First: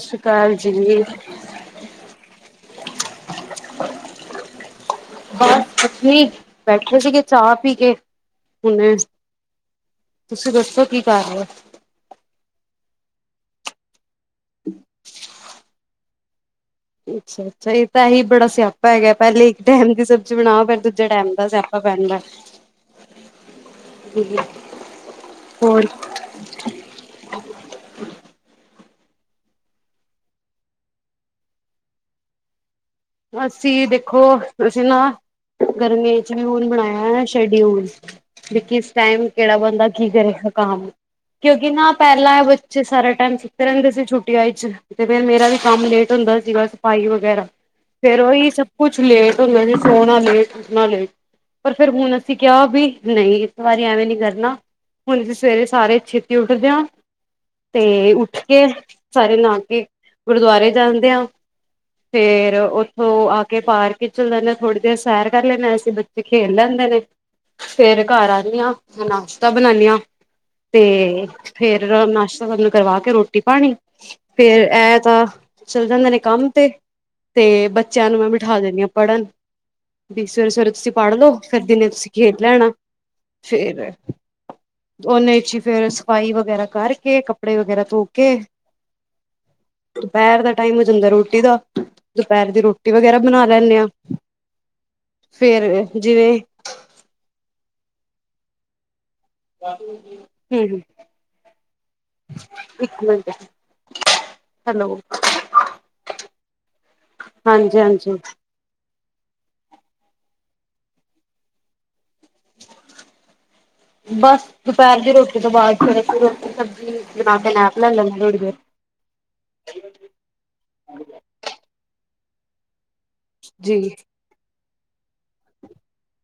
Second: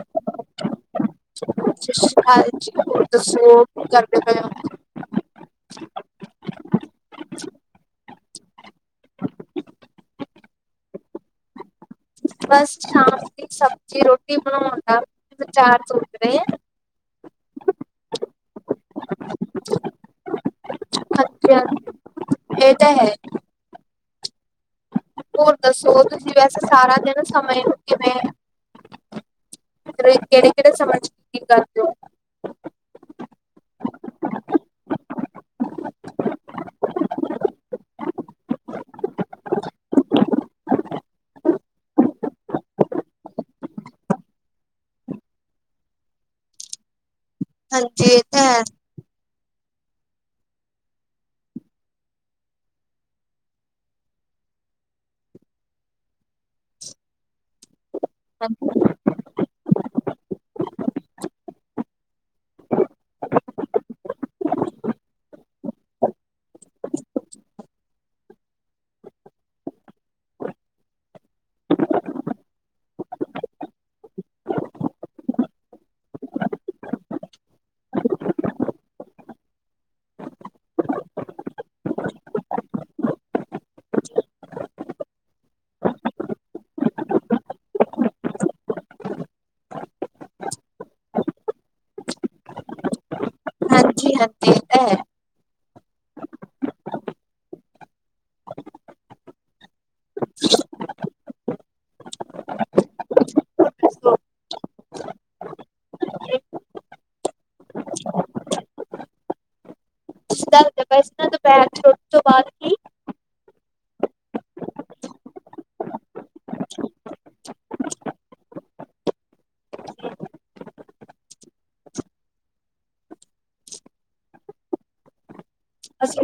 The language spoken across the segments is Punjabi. ਸਤਿ ਸ਼੍ਰੀ ਅਕਾਲ ਜੀ ਹਾਂਜੀ ਹੋਰ ਦੱਸੋ ਉਹ ਕਰਦੇ ਪਏ ਹੋਏ ਕੁਛ ਨੀ ਬੈਠੇ ਸੀਗੇ ਚਾਹ ਪੀ ਕੇ ਹੁਣੇ ਤੁਸੀਂ ਦੱਸੋ ਕੀ ਕਰ ਰਹੇ ਹੋ ਬਸ ਸ਼ਾਮ ਦੀ ਸਬਜ਼ੀ ਰੋਟੀ ਬਣਾਉਣ ਦਾ ਵਿਚਾਰ ਸੋਚ ਰਹੇ ਆ ਅੱਛਾ ਅੱਛਾ ਇਹ ਤਾਂ ਇਹੀ ਬੜਾ ਸਿਆਪਾ ਹੈਗਾ ਪਹਿਲੇ ਇੱਕ ਡੈਮ ਦੀ ਸਬਜ਼ੀ ਬਣਾਓ ਫ ਦੂਜੇ ਡੈਮ ਦਾ ਹਾਂਜੀ ਸਿਆਪਾ ਹਾਂਜੀ ਪ ਪੈਦਾ ਇਹ ਤਾਂ ਹੈ ਪਜ ਹੋਰ ਦੱਸੋ ਤੁਸੀਂ ਵੈਸੇ ਸਾਰਾ ਦਿਨ ਸਮੇਂ ਨੂੰ ਕਿਵੇਂ ਕਿਹੜੇ ਕਿਹੜੇ ਸਮਾਜ ਕੀ ਕਰਦੇ ਹੋ ਅਸੀਂ ਦੇਖੋ ਅਸੀਂ ਨਾ ਗਰਮੀਆਂ ਚ ਵੀ ਹੁਣ ਬਣਾਇਆ ਸ਼ਡਿਊਲ ਦੇਕ ਇਸ ਟਾਈਮ ਕਿਹੜਾ ਬੰਦਾ ਕੀ ਕਰੇਗਾ ਕੰਮ ਕਿਉਂਕਿ ਨਾ ਪਹਿਲਾਂ ਹੈ ਬੱਚੇ ਸਾਰਾ ਟਾਈਮ ਸਿੱਖਦੇ ਰਹਿੰਦੇ ਸੀ ਛੁੱਟੀਆਂ ਚ ਤੇ ਫਿਰ ਮੇਰਾ ਵੀ ਕੰਮ ਲੇਟ ਹੁੰਦਾ ਸੀਗਾ ਸਫਾਈ ਵਗੈਰਾ ਹਾਂਜੀ ਫੇਰ ਇਹ ਤਾਂ ਉਹੀ ਹੈ ਸਭ ਕੁਛ ਲੇਟ ਹੂਦੈ ਵੈ ਜੇ ਸੋਣਾ ਲੇਟ ਉਠਣਾ ਲੇਟ। ਪਰ ਫਿਰ ਹੁਣ ਅਸੀਂ ਕਿਹਾ ਵੀ ਨਹੀਂ ਇਸ ਵਾਰੀ ਐਵੇਂ ਨੀ ਕਰਨਾ। ਹੁਣ ਅਸੀਂ ਸਵੇਰੇ ਸਾਰੇ ਛੇਤੀ ਉੱਠਦੇ ਹਾਂ ਤੇ ਉਠ ਹਾਂਜੀ ਕੇ ਸਾਰੇ ਨਹਾ ਕੇ ਗੁਰਦੁਆਰੇ ਜਾਂਦੇ ਆ ਫੇਰ ਉ ਉਹ ਆ ਕੇ ਪਾਰਕ ਚੱਲ ਜਾਂਦੇ ਥੋੜੀ ਦੇਰ ਸੈਰ ਕਰ ਲੈਂਦੇ ਐਸੀਂ ਬੱਚੇ ਖੇਲ ਲੈਂਦੇ ਨੇ। ਫੇਰ ਘਰ ਆਣੀਆ ਨਾਸ਼ਤਾ ਬਣਾਨੀ ਆਂ ਤੇ ਫੇਰ ਨਾਸ਼ਤਾ-ਪਾਣੀ ਕਰਵਾ ਕੇ ਰੋਟੀ ਪਾਣੀ ਫੇਰ ਇਹ ਤਾਂ ਚੱਲ ਜਾਂਦੇ ਨੇ ਕੰਮ ਤੇ, ਤੇ ਬੱਚਿਆਂ ਨੂੰ ਮੈਂ ਬਿਠਾ ਦਿੰਣੀ ਹਾਂ ਪੜ੍ਹਨ। ਵੀ ਸਵੇਰੇ ਸਵੇਰੇ ਤੁਸੀਂ ਪੜ ਲਓ ਫੇਰ ਦੀਨੇ ਤੁਸੀਂ ਖੇਲ ਲੈਣਾ। ਫੇਰ ਉਹਨੇ ਚ ਫੇਰ ਸਫ਼ਾਈ ਵਗੈਰਾ ਕਰਕੇ ਕੱਪੜੇ ਵਗੈਰਾ ਧੋ ਕੇ ਦੁਪਹਿਰ ਦਾ ਟਾਈਮ ਹੋ ਜਾਂਦਾ ਰੋਟੀ ਦਾ ਦੁਪਹਿਰ ਦੀ ਰੋਟੀ ਵਗੈਰਾ ਬਣਾ ਲੈਂਦੇ ਆਂ। ੀ ਹ ਹੈ [inaudible] ਫੇਰ ਜਿਵੇਂ [inaudible] ਹੂੰ-ਹੂੰ ਇੱਕ ਮਿੰਟ ਤੁਸੀਂ ਹੈਲੋ ਹਾਂਜੀ-ਹਾਂਜੀ। ਪੈਰ ਛੋਟੇ [inaudible] ਦੋਪੁਰ ਦੀ ਰੋਟੀ ਤੋਂ ਬਾਅਦ ਕੀ? ਬਾਸ ਦੁਪਹਿਰ ਦੀ ਰੋਟੀ ਤੋਂ ਬਾਅਦ ਫਿਰ ਰੋਟੀ ਸਬਜ਼ੀ ਬਣਾ ਕੇ ਨੈਪ ਲੈ ਲੈਂਦੇ ਥੋੜੀ ਦੇਰ। ਜੀ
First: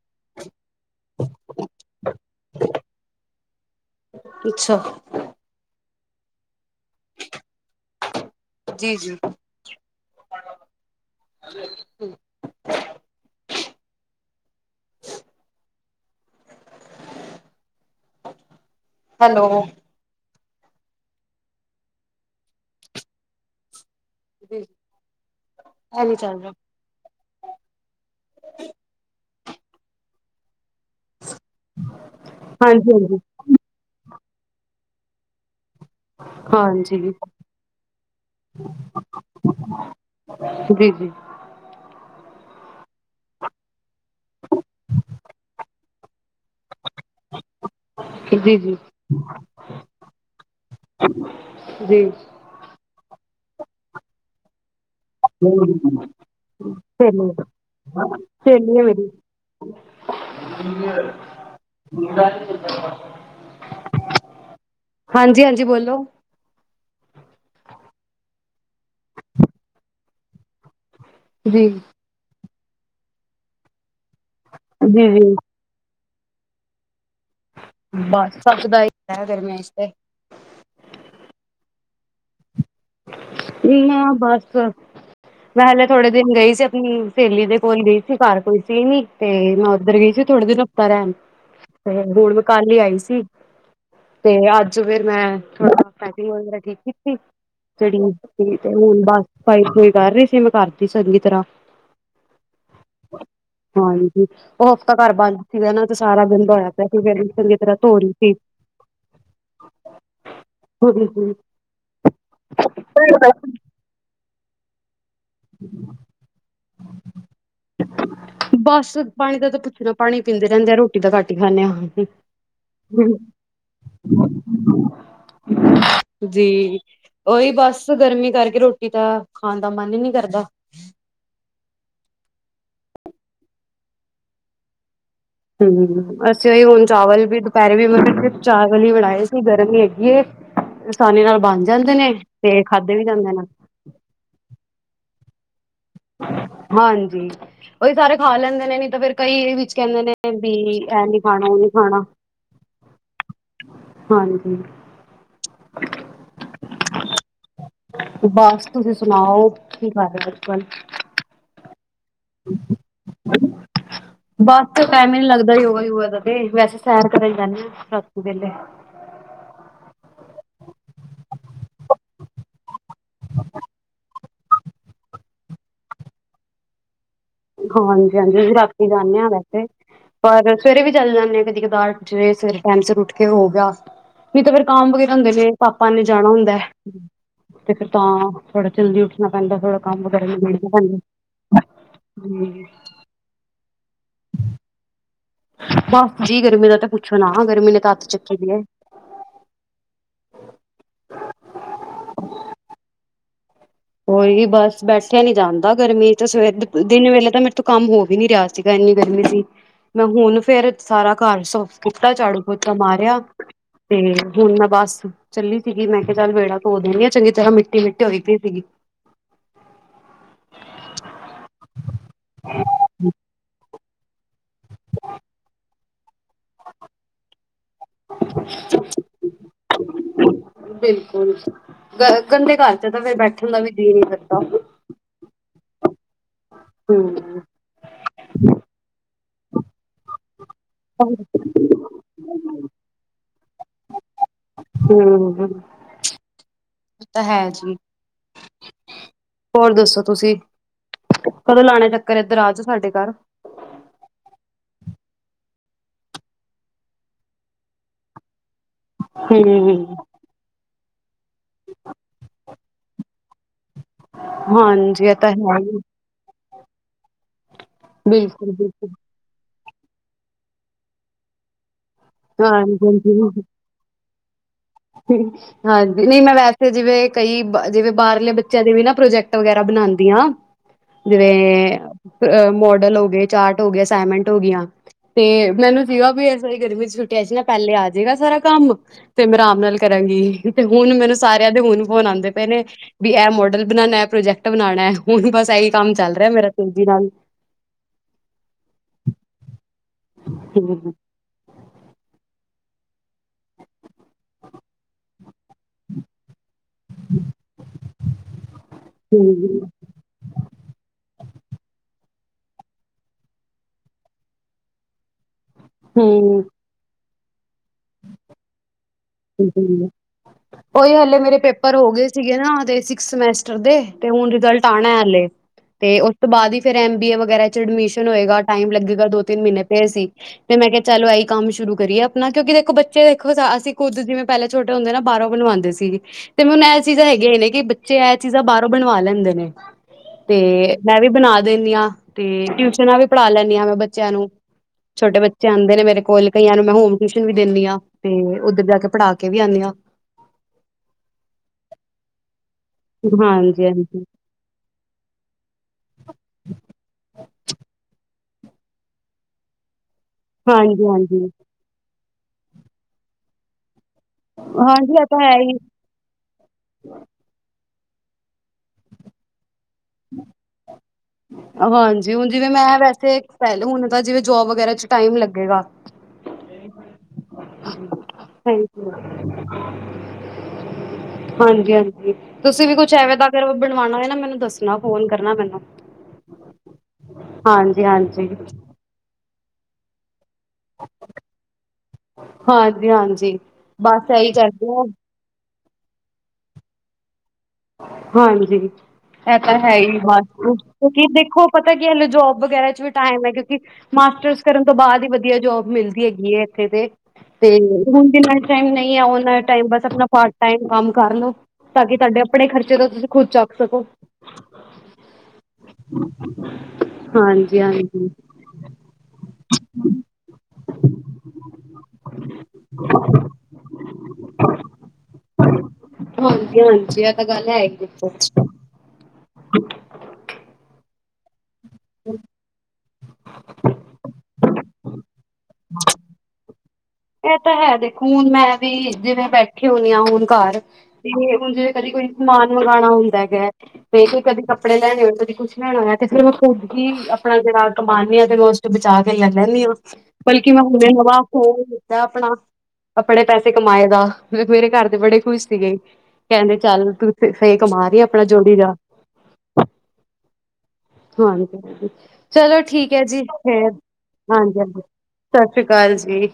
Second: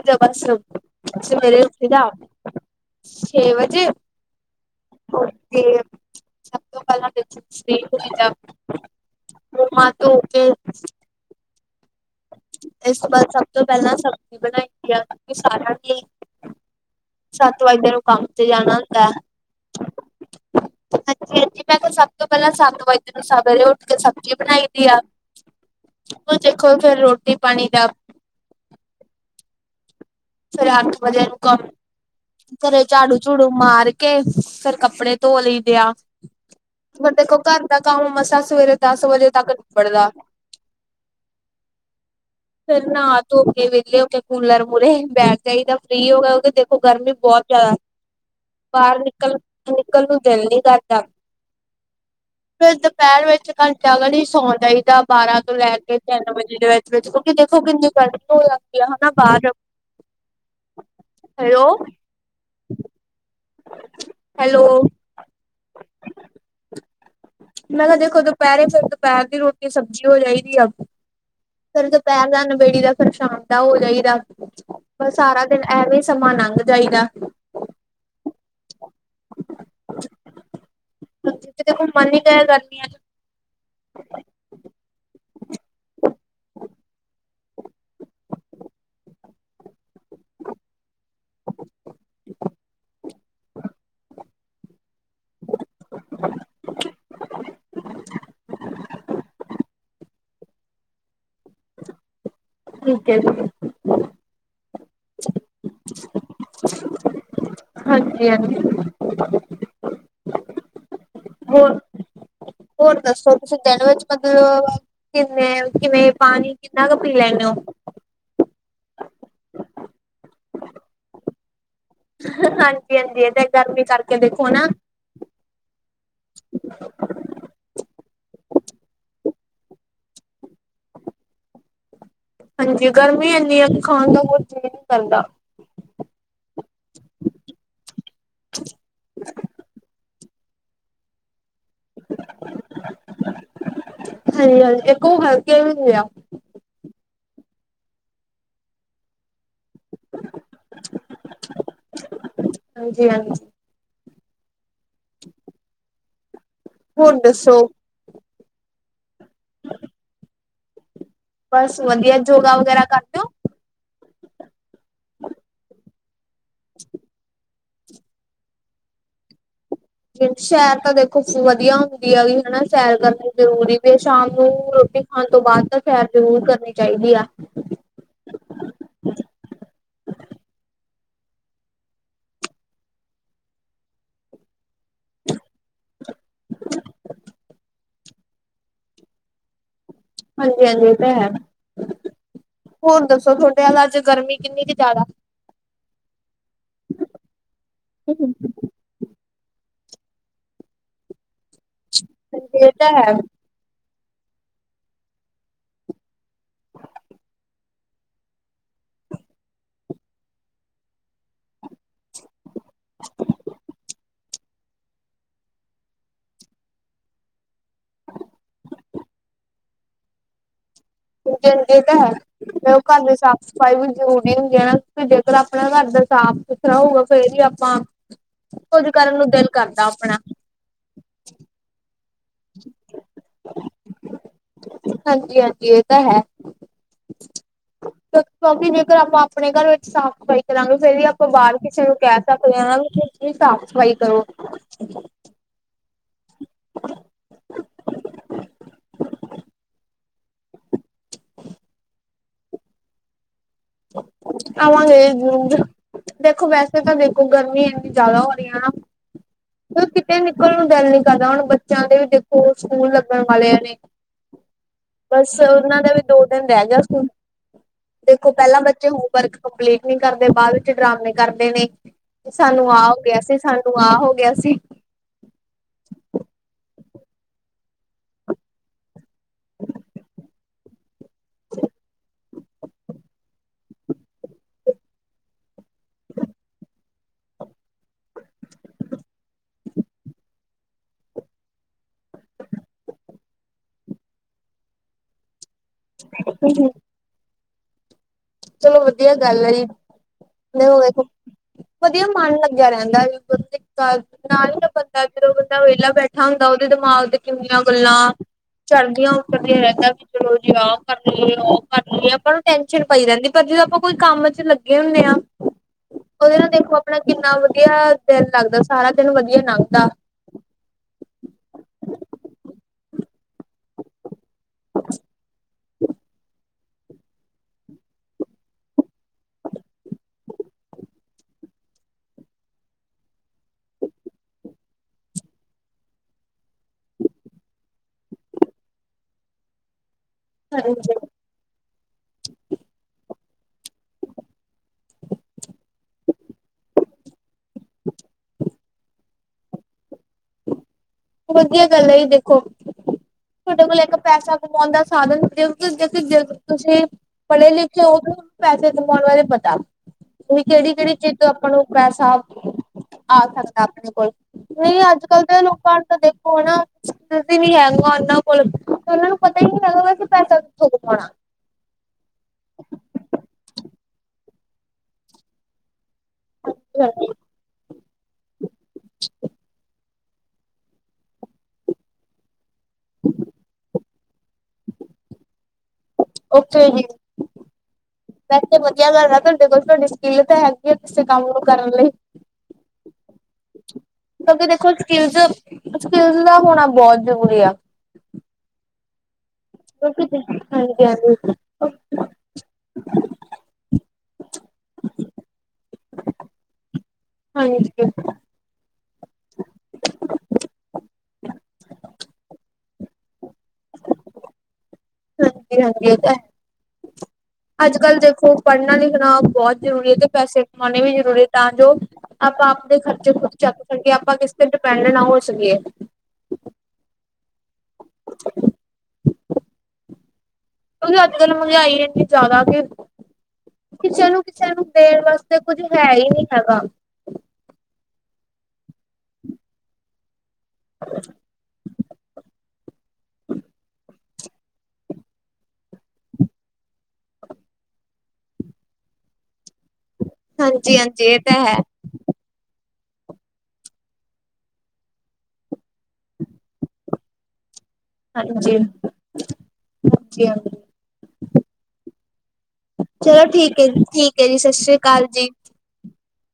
ਦਾ ਬਸ ਸਵੇਰੇ ਉਠੀ ਦਾ ਛੇ ਵਜੇ ਅੱਛਾ ਤੇ [inaudible] ਪ ਜੀ-ਜੀ। ਉਹਓ [inaudible] ਹੁੰ ਇਸ ਤੋਂ ਬਾਅਦ ਸਭ ਤੋਂ ਪਹਿਲਾਂ ਸਬਜ਼ੀ ਬਣਾਈ ਆ ਕਿ ਸਾਰਾ ਦੀ ਸੱਤ ਵੱਜਦੇ ਨੂੰ ਕੰਮ ਤੇ ਜਾਣਾ ਹੁੰਦਾ ਹੈ। ਹੈਲੋ। ਹਾਂਜੀ ਹਾਂਜੀ ਮੈਂ ਕਿਹਾ ਸਭ ਤੋਂ ਪਹਿਲਾਂ ਸੱਤ ਵੱਜ ਤ ਨੂੰ ਸੱਤ ਵੱਜ ਉੱਠ ਕੇ ਸਬਜ਼ੀ ਜੀ, ਬਣਾਈ ਦੀ ਆ ਇਹ ਨੀ ਹੁਣ ਚੱਲ ਰਿਹਾ। ਦੇਖੋ ਫੇਰ ਰੋਟੀ ਪਾਣੀ ਦਾ ਫਰੇ ਅੱ ਵਜੇ ਨੂੰ ਕਮ ਘਰੇ ਹਾਂਜੀ-ਹਾਂਜੀ, ਚਾੜੂ-ਚੂੜੂ ਮਾਰ ਕੇ ਫੇਰ ਕੱਪੜੇ ਧੋ ਲਈ ਦਿਆ। ਹਾਂਜੀ। ਮ ਦੇਖੋ ਘਰ ਦਾ ਕੰਮ ਮਸਾਂ ਸਵੇਰੇ ਦਸ ਵਜੇ ਤੱਕ ਨਿਬੜਦੈ। ਜੀ-ਜੀ। ਫੇਰ ਨਾ ਤੋ ਕੇ ਵਿਲੇ ਹੋਕੇ ਕੁਲਰ ਮੁੁਹਰੇ ਬੈਠ ਜਾਹੀਦਾ ਫ੍ਰਰੀ ਹੋ ਕੇ। ਕਿੳਕੀ ਦੇਖੋ ਗਰਮੀ ਬਹੁਤ ਜਾਦਾ। ਜੀ-ਜੀ। ਜੀ। ਜੀ ਜੀ ਬਾਹਰ ਨਿਕਲ ਨਿਕਲ ਨੂੰ ਦਿਲ ਨਹੀਂ ਕਰਦਾ। ਜੀ ਫੇਰ ਦੁਪਹਿਰ ਵਿੱਚ ਘੰਟਾ ਘੜੀ ਸੌ ਜਾਈਦਾ। ਬਾਰਾਂ ਤੋਂ ਲੈ ਕੇ ਤਿੰਨ ਵਜੇ ਦੇ ਵਿੱਚ ਵਿੱਚ ਸਹੇਲੀ, ਕਿਉਂਕਿ ਦੇਖੋ ਕਿੰਨੀ ਗਰਕ ਹੋ ਜਾਂੱਦੀ ਆ ਹਨਾ ਬਾਹਰ। ਹ [inaudible] ਹੈਲੋ [inaudible] ਹੈਲੋ ਹਾਂਜੀ-ਹਾਂਜੀ ਬੋਲੋ। ਮੈਂ ਕਿਹਾ ਦੇਖੋ ਦੁਪਹਿਰੇ ਫਿਰ ਦੁਪਹਿਰ ਦੀ ਰੋਟੀ ਸਬਜ਼ੀ ਹੋ ਜਾਈਦੀ ਆ। ਜੀ ਫਿਰ ਦੁਪਹਿਰ ਦਾ ਨਬੇੜੀ ਦਾ ਫੇਰ ਸ਼ਾਮ ਦਾ ਹੋ ਜਾਈਦਾ, ਬਸ ਜੀ-ਜੀ। ਸਾਰਾ ਫਿਰ ਐਵੇਂ ਸਮਾਂ ਲੰਘ ਜਾਈਦਾ। ਬਸ ਸਭ ਦਾ ਹੀ ਗਰਮੀਆਂ 'ਚ ਤੇ। ਕਿਤੇ ਘੁੰਮਣ ਨੀ ਕਇਆ ਕਰਦੀਆਂ। ਨ ਬਸ ਮੈਂ ਹਲੇ ਥੋੜੇ ਦਿਨ ਗਈ ਸੀ ਆਪਣੀ ਸਹੇਲੀ ਦੇ ਕੋਲ ਗਈ ਸੀ ਘਰ ਕੋਈ ਸੀ ਨੀ- ਤੇ ਮੈਂ ਉੱਧਰ ਗਈ ਸੀ ਥੋੜੇ ਦਿਨ ਹਫ਼ਤਾ ਰਹਿਣ, ਤੇ ਗੋਲ ਮੈਂ ਕੱਲ ਈ ਆਈ ਸੀ। ਤੇ ਅੱਜ ਫੇਰ ਮੈਂ, ਥੋੜਾ ਪੈਕਿੰਗ ਵਗੈਰਾ ਕੀਤੀ। ਜਿਹੜੀ ਤੇ ਹੁਣ ਬਸ ਸਫਾਈ-ਸਫੂਈ ਕਰ ਰਹੀ ਸੀ ਮੈਂ ਘਰ ਦੀ ਚੰਗੀ ਤਰ੍ਹਾਂ। ਠੀਕ ਐ ਜੀ। ਹਾਂਜੀ। ਉਹ ਹਫ਼ਤਾ ਘਰ ਬੰਦ ਸੀਗਾ ਨਾ ਤੇ ਸਾਰਾ ਦਿਨ ਬੋਇਆ ਪਿਆ ਚੰਗੀ ਤਰ੍ਹਾਂ ਧੋ ਰਹੀ ਹਾਂਜੀ ਸੀ। [unintelligible] ਹੂੰ ਹੋਰ, ਹੋਰ ਦੱਸੋ ਤੁਸੀਂ ਦਿਣ ਵਿੱਚ- ਮਤਲਬ ਕਿੰਨੇ ਕਿਵੇਂ ਪਾਣੀ ਕਿੰਨਾ ਕੁ ਪੀ ਲੈਂਨੇ ਓ? ਬਸ ਪਾਣੀ ਦਾ ਤਾਂ ਪੁੱਛਣਾ ਪਾਣੀ ਪੀਂਦੇ ਰਹਿੰਦੇ ਆ ਰੋਟੀ ਦਾ ਘੱਟ ਹੀ ਖਾਂਨੇ ਆ। ਹਾਂਜੀ ਹਾਂਜੀ ਇਹ ਤਾਂ ਗਰਮੀ ਕਰਕੇ ਦੇਖੋ ਨਾ [unintelligible] ਜੀ ਉਹੀ ਬਸ ਗਰਮੀ ਕਰਕੇ ਰੋਟੀ ਤਾਂ ਖਾਣ ਦਾ ਮਨ ਹੀ ਨੀ ਕਰਦਾ। ਹਾਂਜੀ ਗਰਮੀ ਇੰਨੀ ਆ ਖਾਣ ਦਾ ਕੋ ਜੀ ਨੀ ਕਰਦਾ। ਹੂੰ ਅਸੀਂ ਉਹੀ ਹੁਣ ਚਾਵਲ ਵੀ ਦੁਪਹਿਰੇ ਵੀ ਮਤਲਬ ਚਾਵਲ ਹੀ ਬਣਾਏ ਸੀ ਗਰਮੀ ਹੈਗੀ ਏ। ਆਸਾਨੀ ਨਾਲ ਬਣ ਜਾਂਦੇ ਨੇ, ਤੇ ਖਾਧੇ ਵੀ ਜਾਂਦੇ ਨੇ। ਹਾਂਜੀ-ਹਾਂਜੀ ਇੱਕੋ ਖਾਲ ਕੇ ਆ- ਹਾਂਜੀ, ਉਹੀ ਸਾਰੇ ਖਾ ਲੈਂਦੇ ਨੇ ਨੀ ਤਾਂ ਫਿਰ- ਕਈ ਇਹ ਵਿੱਚ ਕਹਿੰਦੇ ਨੇ ਵੀ ਐ ਨੀ ਖਾਣਾ ਉਹ ਨੀ ਖਾਣਾ। ਹਾਂਜੀ ਹਾਂਜੀ ਹਾਂਜੀ। [inaudible] [inaudible] ਹੁਣ ਦੱਸੋ। ਬਸ ਤੁਸੀਂ ਸੁਣਾਓ, ਕੀ ਰਹੇ ਅੱਜਕੱਲ? ਬਸ ਵਧੀਆ ਯੋਗਾ ਵਗੈਰਾ ਕਰਦੇ ਓ? ਬਸ ਟੈਮ ਹੀ ਨੀ ਲੱਗਦਾ ਯੋਗਾ ਯੋਗਾ ਦਾ ਤੇ ਵੈਸੇ ਸੈਰ ਕਰਨ ਜਾਨੀ ਆ। ਰਾਤੀ ਵੇਲੇ। ਸ਼ਹਿਰ ਤਾਂ ਦੇਖੋ ਵਧੀਆ ਹੁੰਦੀ ਆ ਵੀ ਹਨਾ- ਸੈਰ ਕਰਨੀ ਜ਼ਰੂਰੀ ਵੀ ਆ ਸ਼ਾਮ ਨੂੰ ਰੋਟੀ ਖਾਣ ਤੋਂ ਬਾਅਦ ਤਾਂ ਸੈਰ ਜ਼ਰੂਰ ਕਰਨੀ ਚਾਹੀਦੀ ਆ। ਹਾਂਜੀ-ਹਾਂਜੀ ਅਸੀਂ ਰਾਤੀ ਜਾਂਨੇ ਆ ਵੈਸੇ। ਪਰ ਸਵੇਰੇ ਵੀ ਚੱਲ ਜਾਨੇ ਆ ਕਦੀ ਕਦਾਰ ਜ ਸਵੇਰੇ ਟਾਈਮ ਸਿਰ ਉੱਠ ਕੇ ਹੋ ਗਿਆ। ਨਹੀਂ ਤਾਂ ਫੇਰ ਕਾਮ ਵਗੈਰਾ ਹੁੰਦੇ ਨੇ ਪਾਪਾ ਨੇ ਜਾਣਾ ਹੁੰਦਾ, ਤੇ ਫਿਰ ਤਾਂ, ਥੋੜਾ ਜਲਦੀ ਉੱਠਣਾ ਪੈਂਦਾ ਥੋੜਾ ਕੰਮ ਹਾਂਜੀ-ਹਾਂਜੀ ਇਹ ਤਾਂ ਹੈ। ਹੂੰ ਹੋਰ ਦੱਸੋ ਤੁਹਾਡੇ ਅੱਲ ਅੱਜ ਗਰਮੀ ਕਿੰਨੀ ਕੁ ਜ਼ਿਆਦਾ? ਬਸ ਜੀ ਗਰਮੀ ਦਾ ਤਾਂ ਪੁੱਛੋ ਨਾ ਗਰਮੀ ਨੇ ਅੱਤ ਚੱਕੀ ਪਈ ਹਾਂਜੀ ਏ। ਏ ਤਾ ਹੈ। ਕੋਈ ਬਸ ਬੈਠਿਆ ਨੀ ਜਾਂਦਾ ਗਰਮੀ ਤੇ, ਸਵੇ ਦਿਨ ਵੇਲੇ ਤਾਂ ਮੇਰੇ ਤੋਂ ਕੰਮ ਹੋ ਵੀ ਨੀ ਰਿਹਾ। ਚਾ ਇੰਨੀ ਗਰਮੀ ਸੀ। ਮੈਂ ਹੁਣ ਫੇਰ ਸਾਰਾ ਘਰ ਸੁ ਫੁਟਾ ਝਾੜੂ-ਪੋਚਾ ਮਾਰਿਆ। ਤੇ, ਹੁਣ ਮੈਂ ਬਸ ਚੱਲੀ ਸੀਗੀ, ਮੈਂ ਕਿਹਾ ਚੱਲ ਵੇੜਾ ਧੋ ਦੇਣੀ ਆ ਚੰਗੀ ਤਰ੍ਹਾਂ ਮਿੱਟੀ-ਮਿੱਟੀ ਹੋਈ ਪਈ ਸੀਗੀ। ਦੀ ਤਾਂ ਹੈ, ਮੈਂ ਉਹ ਘਰ ਦੀ ਸਾਫ਼-ਸਫ਼ਾਈ ਵੀ ਨ ਹੁੰਦੀ ਨਾ, ਵੀ ਜੇਕਰ ਆਪਣਾ ਘਰ ਦਾ ਸਾਫ਼-ਸੁਥਰਾ ਹੋਊਗਾ ਫੇਰ ਈ ਆਪਾਂ ਕੁ ਕਰਨ ਨੂੰ ਦਿਲ ਕਰਦਾ ਆਪਣਾ। ਬਿਲਕੁਲ, ਗ ਗੰਦੇ ਘਰ'ਚ ਤਾਂ ਫਿਰ ਬੈਠਣ ਦਾ ਵੀ ਜੀ ਨੀ ਕਰਦਾ। ਹਾਂਜੀ-ਹਾਂਜੀ, ਇਹ ਤਾ ਹੈ। ਹੂੰ ਕਿਉਂਕਿ ਜੇਕਰ ਆਪਾਂ ਆਪਣੇ ਘਰ ਵਿੱਚ ਸਾਫ਼-ਸਫ਼ਾਈ ਕਰਾਂਗੇ, ਫਿਰ ਈ ਆਪਾਂ ਬਾਹਰ ਕਿਸੇ ਨੂੰ ਕਹਿ ਰਖਦੇ ਆ ਨਾ ਵੀ ਤੁਸੀ ਸਾਫ਼-ਸਫ਼ਾਈ ਕਰੋ। ਹੂੰ-ਹੂੰ ਤਾਂ ਹੈ ਜੀ। ਹੋਰ ਦੱਸੋ ਤੁਸੀ, ਕਦੋਂ ਲਾਣਾ ਚੱਕਰ ਇੱਧਰ ਆਜੋ ਸਾਡੇ ਘਰ? ਆਵਾਂਗੇ ਜਰੂਰ। ਦੇਖੋ ਵੈਸੇ ਤਾਂ ਦੇਖੋ, ਗਰਮੀ ਇੰਨੀ ਜ਼ਿਆਦਾ ਹੋ ਰਹੀ ਹੈ ਨਾ ਫਿਰ ਹੂੰ ਕਿਤੇ ਨਿਕਲਣ ਨੂੰ ਗੱਲ ਨੀ ਕਰਦਾ, ਹੁਣ ਬੱਚਿਆਂ ਦੇ ਵੀ ਦੇਖੋ ਸਕੂਲ ਲੱਗਣ ਵਾਲੇ ਐਂਵੇ ਹਾਂਜੀ ਇਹ ਤਾਂ ਬਸ, ਹੈ ਹੀ ਉਹਨਾਂ ਦਾ ਵੀ ਦੋ ਦਿਨ ਰਹਿ ਗਿਆ ਸਕੂਲ ਦੇਖੋ ਬਿਲਕੁਲ ਪਹਿਲਾਂ ਬਿਲਕੁਲ ਬੱਚੇ ਹੋਮਵਰਕ ਕੰਪਲੀਟ ਨਹੀਂ ਕਰਦੇ, ਬਾਅਦ ਵਿੱਚ ਡਰਾਮੇ ਕਰਦੇ ਨੇ। ਸਾਨੂੰ ਆ ਹੋਗਿਆ ਸੀ, ਹਾਂਜੀ-ਹਾਂਜੀ, ਸਾਨੂੰ ਆਹ ਹੋਗਿਆ ਸੀ। ਹਾਂਜੀ, ਨਹੀਂ ਮੈਂ ਵੈਸੇ ਜਿਵੇਂ ਕਈ ਜਿਵੇਂ ਬਾਹਰਲੇ ਬੱਚਿਆਂ ਦੇ ਵੀ ਨਾ ਪ੍ਰੋਜੈਕਟ ਵਗੈਰਾ ਬਣਾਂਦੀਆ ਜਿਵੇਂ ਮੋਡਲ ਹੋਗੇ, ਚਾਰਟ ਹੋਗੇ, ਅਸਾਈਟਮੈਂਟ ਹੋਗੀਆਂ। ਤੇ, ਮੈਨੂੰ ਸੀਗਾ ਵੀ ਇਸ ਵਾਰੀ ਗਰਮੀ'ਚ ਛੁੱਟੀਆ'ਚ ਨਾ ਪਹਿਲੇ ਆਜੇਗਾ ਸਾਰਾ ਕੰਮ, ਤੇ ਮੈਂ ਅਰਾਮ ਨਾਲ ਕਰਾਂਗੀ, ਤੇ ਹੁਣ ਮੈਨੂੰ ਸਾਰਿਆਂ ਦੇ ਹੁਣ ਫੋਨ ਆਂਦੇ ਪਏ ਨੇ। ਵੀ ਐ ਮੋਡਲ ਬਣਾਣਾ, ਐ ਪ੍ਰੋਜੈਕਟ ਬਣਾਣੈ। ਹੁਣ ਵੀ ਬਸ ਐਹੀ ਕੰਮ ਚੱਲ ਰਿਹਾ ਮੇਰਾ, ਤੇਜ਼ੀ ਨਾਲ। ਚਲੋ ਵਧੀਆ ਗੱਲ ਐ ਜੀ, ਹੋਵੇ ਹੂੰ, ਵਧੀਆ ਮਨ ਲੱਗਿਆ ਰਹਿੰਦਾ ਵੀ ਨਾਲ ਈ ਨਾ ਬੰਦਾ, ਜਦੋਂ ਬੰਦਾ ਵਿਹਲਾ ਬੈਠਾ ਹੁੰਦਾ, ਉਹਦੇ ਦਿਮਾਗ ਤੇ ਕਿੰਨੀਆਂ ਗੱਲਾਂ ਚੜਦੀਆਂ-ਉੱਤਰਦੀਆਂ ਰਹਿੰਦਾ ਵੀ ਚਲੋ, ਜੀ ਆਹ ਕਰਲੀਏ, ਉਹ ਕਰਲੀਏ, ਆਪਾਂ ਨੂੰ ਟੈਂਸ਼ਨ ਪਈ ਰਹਿੰਦੀ, ਪਰ ਜਦੋਂ ਆਪਾਂ ਕੋਈ ਕੰਮ'ਚ ਲੱਗੇ ਹੁੰਨੇ ਆ ਉਹਦੇ ਹੂੰ ਨਾਲ ਦੇਖੋ ਆਪਣਾ ਕਿੰਨਾ ਵਧੀਆ ਦਿਲ ਲੱਗਦਾ, ਸਾਰਾ ਦਿਨ ਵਧੀਆ ਲੰਘਦਾ ਓਈ, ਹਲੇ ਮੇਰੇ ਪੇਪਰ ਹੋ ਗਏ ਸੀਗੇ ਨਾ ਤੇ ਸਿਕ੍ਸ ਸਮੈ ਦੇ, ਤੇ ਹੁਣ ਰਿਜਲਟ ਆਣਾ ਹਲੇ, ਤੇ ਉਸ ਤੋਂ ਬਾਅਦ ਈ ਫਿਰ ਐਮ ਬੀ ਏ ਵਗੈਰਾ'ਚ ਐਡਮਿਸ਼ਨ ਹੋਏਗਾ, ਟਾਈਮ ਲੱਗੇਗਾ ਦੋ-ਤਿੰਨ ਮਹੀਨੇ ਫਿਰ ਸੀ। ਤੇ ਮੈਂ ਕਿਹਾ ਚਲ, ਇਹੀ ਕੰਮ ਸ਼ੁਰੂ ਕਰੀਏ‌ ਅਪਨਾ, ਕਿਉਂਕਿ ਦੇ ਇੱਕੋ ਬੱਚੇ ਦੇਖੋ ਅਸੀਂ ਕੁੱਦ ਜਿਵੇਂ ਪਹਿਲੇ ਛੋਟੇ ਹੁੰਦੇ ਨਾ, ਬਾਹਰੋਂ ਬਣਵਾਂਦੇ ਸੀ। ਤੇ ਮੈਂ ਹੁਣ ਐ ਚੀਜ਼ਾਂ ਹੈਗੀਆਂ ਈ ਨੇ, ਕਿ ਬੱਚੇ ਐ ਚੀਜ਼ਾਂ ਬਾਹਰੋਂ ਬਣਵਾ ਲੈਂਦੇ ਨੇ। ਤੇ, ਹਾਂਜੀ ਮੈਂ ਵੀ ਬਣਾ ਦਿੰਨੀ ਆ। ਤੇ ਟਿਊਸ਼ਨਾਂ ਵੀ ਪੜ੍ਹਾ ਲੈਂਦੀ ਹਾਂ, ਮੈਂ ਬੱਚਿਆਂ ਨੂੰ ਛੋਟੇ ਬੱਚੇ ਆਉਂਦੇ ਨੇ ਮੇਰੇ ਕੋਲ ਕਈਆਂ ਨੂੰ ਮੈਂ ਹੋਮ ਟਿਊਸ਼ਨ ਵੀ ਦਿੰਨੀ ਆ, ਤੇ ਉੱਧਰ ਜਾ ਕੇ ਪੜ੍ਹਾ ਕੇ ਵੀ ਆਉਂਦੀ ਹਾਂ ਵਧੀਆ ਗੱਲ ਹੈ ਜ ਦੇਖੋ, ਤੁਹਾਡੇ ਹਾਂਜੀ ਕੋਲ ਹਾਂਜੀ ਇੱਕ ਪੈਸਾ ਕਮਾਉਣ ਦਾ ਸਾਧਨ, ਜਲਦ ਤੋਂ ਜਲਦੀ ਤੁਸੀਂ ਪੜ੍ਹੇ ਲਿਖੇ ਉਹ ਵੀ ਪੈਸੇ ਕਮਾਉਣ ਬਾਰੇ ਪਤਾ, ਵੀ -ਵੀ ਕਿਹੜੀ ਹਾਂਜੀ -ਕਿਹੜੀ ਚੀਜ਼ ਹਾਂਜੀ ਤੋਂ ਆਪਾਂ ਨੂੰ ਪੈਸਾ ਆ ਸਕਦਾ, ਆਪਣੇ ਕੋਲ ਨਹੀਂ ਹਾਂਜੀ ਅੱਜ ਇਹ ਤਾਂ -ਕੱਲ ਹੈ ਦੇ ਹੀ ਲੋਕਾਂ ਤਾਂ ਦੇਖੋ ਹਨ ਨਾ ਤੁਸੀਂ ਵੀ ਹੈਗਾ, ਉਹਨਾਂ ਕੋਲ ਤੇ ਉਹਨਾਂ ਨੂੰ ਪਤਾ ਹੀ ਨਈ ਹੈਗਾ ਪੈਸਾ ਕਿਥੋ ਕਮਾਉਣਾ ਹਾਂਜੀ ਹੁਣ ਜਿਵੇਂ ਮੈਂ ਵੈਸੇ ਪਹਿਲੇ, ਹੁਣ ਤਾਂ ਜਿਵੇਂ ਜੋਬ ਵਗੈਰਾ ਚ ਟਾਈਮ ਲੱਗੇਗਾ ਅੱਛਾ ਜੀ ਸਹੀ ਕਿਆ ਹ [unintelligible] ਹਾਂਜੀ -ਹਾਂਜੀ। ਤੁਸੀਂ ਵੀ ਕੁਛ ਐਵੇ ਤਾਂ ਅਗਰ ਬਣਵਾਉਣਾ ਹੋਏ ਨਾ, ਮੈਨੂੰ ਦੱਸਣਾ ਫੋਨ ਕਰਨਾ ਮੈਨੂੰ ਓਕੇ ਜੀ ਹਾਂਜੀ ਹਾਂਜੀ ਵੈਸੇ ਬਹੁ ਕਿਆ ਕਰਦਾ ਤੁਹਾਡੇ ਕੋਲ ਤੁਹਾਡੀ ਸਕਿੱਲ ਤਾਂ ਹੈਗੀ ਹੈ, ਕਿਸੇ ਕੰਮ ਨੂੰ ਕਰਨ ਲਈ ਹਾਂਜੀ -ਹਾਂਜੀ ਬਸ ਇਹੀ ਕਿਉਂਕਿ ਦੇਖੋ ਕਰਦੇ ਆ ਸਕਿੱਲਜ਼ -ਸਕਿਲਜ ਦਾ ਹੋਣਾ ਬਹੁਤ ਜ਼ਰੂਰੀ ਆ ਹਾਂਜੀ ਇਹ ਤਾਂ ਹੈ, ਹੀ ਕਿਉਂਕਿ ਬਸ ਹਾਂਜੀ ਕਿਉਂਕਿ ਹਾਂਜੀ ਦੇਖੋ ਪਤਾ ਕੀ ਹਲੇ ਜੋਬ ਵਗੈਰਾ ਚ ਵੀ ਟਾਈਮ ਹੈ, ਕਿਉਂਕਿ ਮਾਸਟਰਸ ਕਰਨ ਤੋਂ ਬਾਅਦ ਹੀ ਵਧੀਆ ਜੋਬ ਮਿਲਦੀ ਹੈਗੀ ਹੈ ਇੱਥੇ ਤੇ -ਤੇ ਹਾਂਜੀ ਹੁਣ ਜਿ ਮ ਟਇਮ ਨਹੀਂ ਆ ਉਹ ਟਇਮ ਬਸ ਆਪਣਾ ਪਾਰਟ ਟਾਈਮ ਕੰਮ ਕਰਨ ਨੂੰ ਤਾਂ ਕਿ ਤੁਹਾਡੇ ਆਪਣੇ ਖਰਚੇ ਦਾ ਤੁਸੀਂ ਖੁਦ ਚੱਕ ਸਕੋ ਹਾਂਜੀ- ਹਾਂਜੀ, ਉਹ ਤਾਂ ਹੈ ਅੱਜ -ਕੱਲ੍ਹ ਹਾਂਜੀ-ਹਾਂਜੀ। ਦੇਖੋ ਪੜ੍ਹਨਾ ਲਿਖਣਾ ਬਹੁਤ ਜ਼ਰੂਰੀ ਹੈ ਤੇ ਪੈਸੇ ਕਮਾਉਣੇ ਵੀ ਜ਼ਰੂਰੀ ਹੈ ਤਾਂ ਜੋ ਆਪਾਂ ਆਪਦੇ ਖਰਚੇ ਖੁਦ ਚੱਕ ਸਕੀਏ, ਆਪਾਂ ਕਿਸ ਤੇ ਡਿਪੈਂਡ ਨਾ ਹੋ ਸਕੀਏ ਹਾਂਜੀ- ਹਾਂਜੀ ਇਹ ਤਾਂ ਗੱਲ ਹੈਗੀ ਕਿਉਂਕਿ ਅੱਜ -ਕੱਲ ਮੰਗਿਆਈ ਇੰਨੀ ਜ਼ਿਆਦਾ ਕਿ ਕਿਸੇ ਨੂੰ ਕਿਸੇ ਨੂੰ ਦੇਣ ਵਾਸਤੇ ਕੁੱਝ ਹੈ ਹੀ ਨਹੀਂ ਹੈਗਾ ਇਹ ਤਾਂ ਹੈ ਦੇਖੋ ਹੁਣ ਮੈਂ ਵੀ ਜਿਵੇਂ ਬੈਠੇ ਹੁੰਦੀ ਹਾਂ, ਹੁਣ ਘਰ ਤੇ ਹ ਜੇ ਕਦੀ ਕੋਈ ਸਮਾਨ ਮੰਗਵਾਉਣਾ ਹੁੰਦਾ ਹੈਗਾ ਤੇ ਕਦੇ ਕੱਪੜੇ ਲੈਣੇ ਹੋਏ ਕਦੇ ਕੁਛ ਲੈਣਾ ਹੋਇਆ ਤੇ ਫੇਰ ਮੈਂ ਖੁਦ ਹੀ ਆਪਣਾ ਜਿਹੜਾ ਕਮਾਂਨੀ ਹਾਂ ਤੇ ਮੈਂ ਬਚਾ ਕੇ ਲੈ ਲੈਂਦੀ ਹਾਂ, ਬਲਕਿ ਮੈਂ ਹੁਣੇ ਹਾਂਜੀ-ਹਾਂਜੀ ਇਹ ਨਵਾਂ ਤਾਂ ਉਹ ਹੈ। ਹੋਤਾ ਆਪਣਾ ਆਪਣੇੇ ਪੈਸੇ ਕਮਾਏ ਦਾ ਮੇਰੇ ਘਰ ਦੇ ਬੜੇ ਖੁਸ਼ ਸੀਗੇ ਕਹਿੰਦੇ ਚੱਲ ਤੂੰ ਸਹੀ ਕਮਾ ਰਹੀ ਆਪਣਾ ਜੋਗੀ ਦਾ ਹਾਂਜੀ-ਹਾਂਜੀ-ਹਾਂਜੀ। ਹਾਂਜੀ ਹਾਂਜੀ ਚਲੋ ਠੀਕ ਹੈ ਜੀ ਚਲੋ ਠੀਕ ਹੈ, ਫੇਰ ਠੀਕ ਹੈ ਜੀ ਸਤਿ ਹਾਂਜੀ ਸ੍ਰੀ ਹਾਂਜੀ ਅਕਾਲ ਜੀ। ਸ ਸਤਿ ਸ਼੍ਰੀ ਅਕਾਲ ਜੀ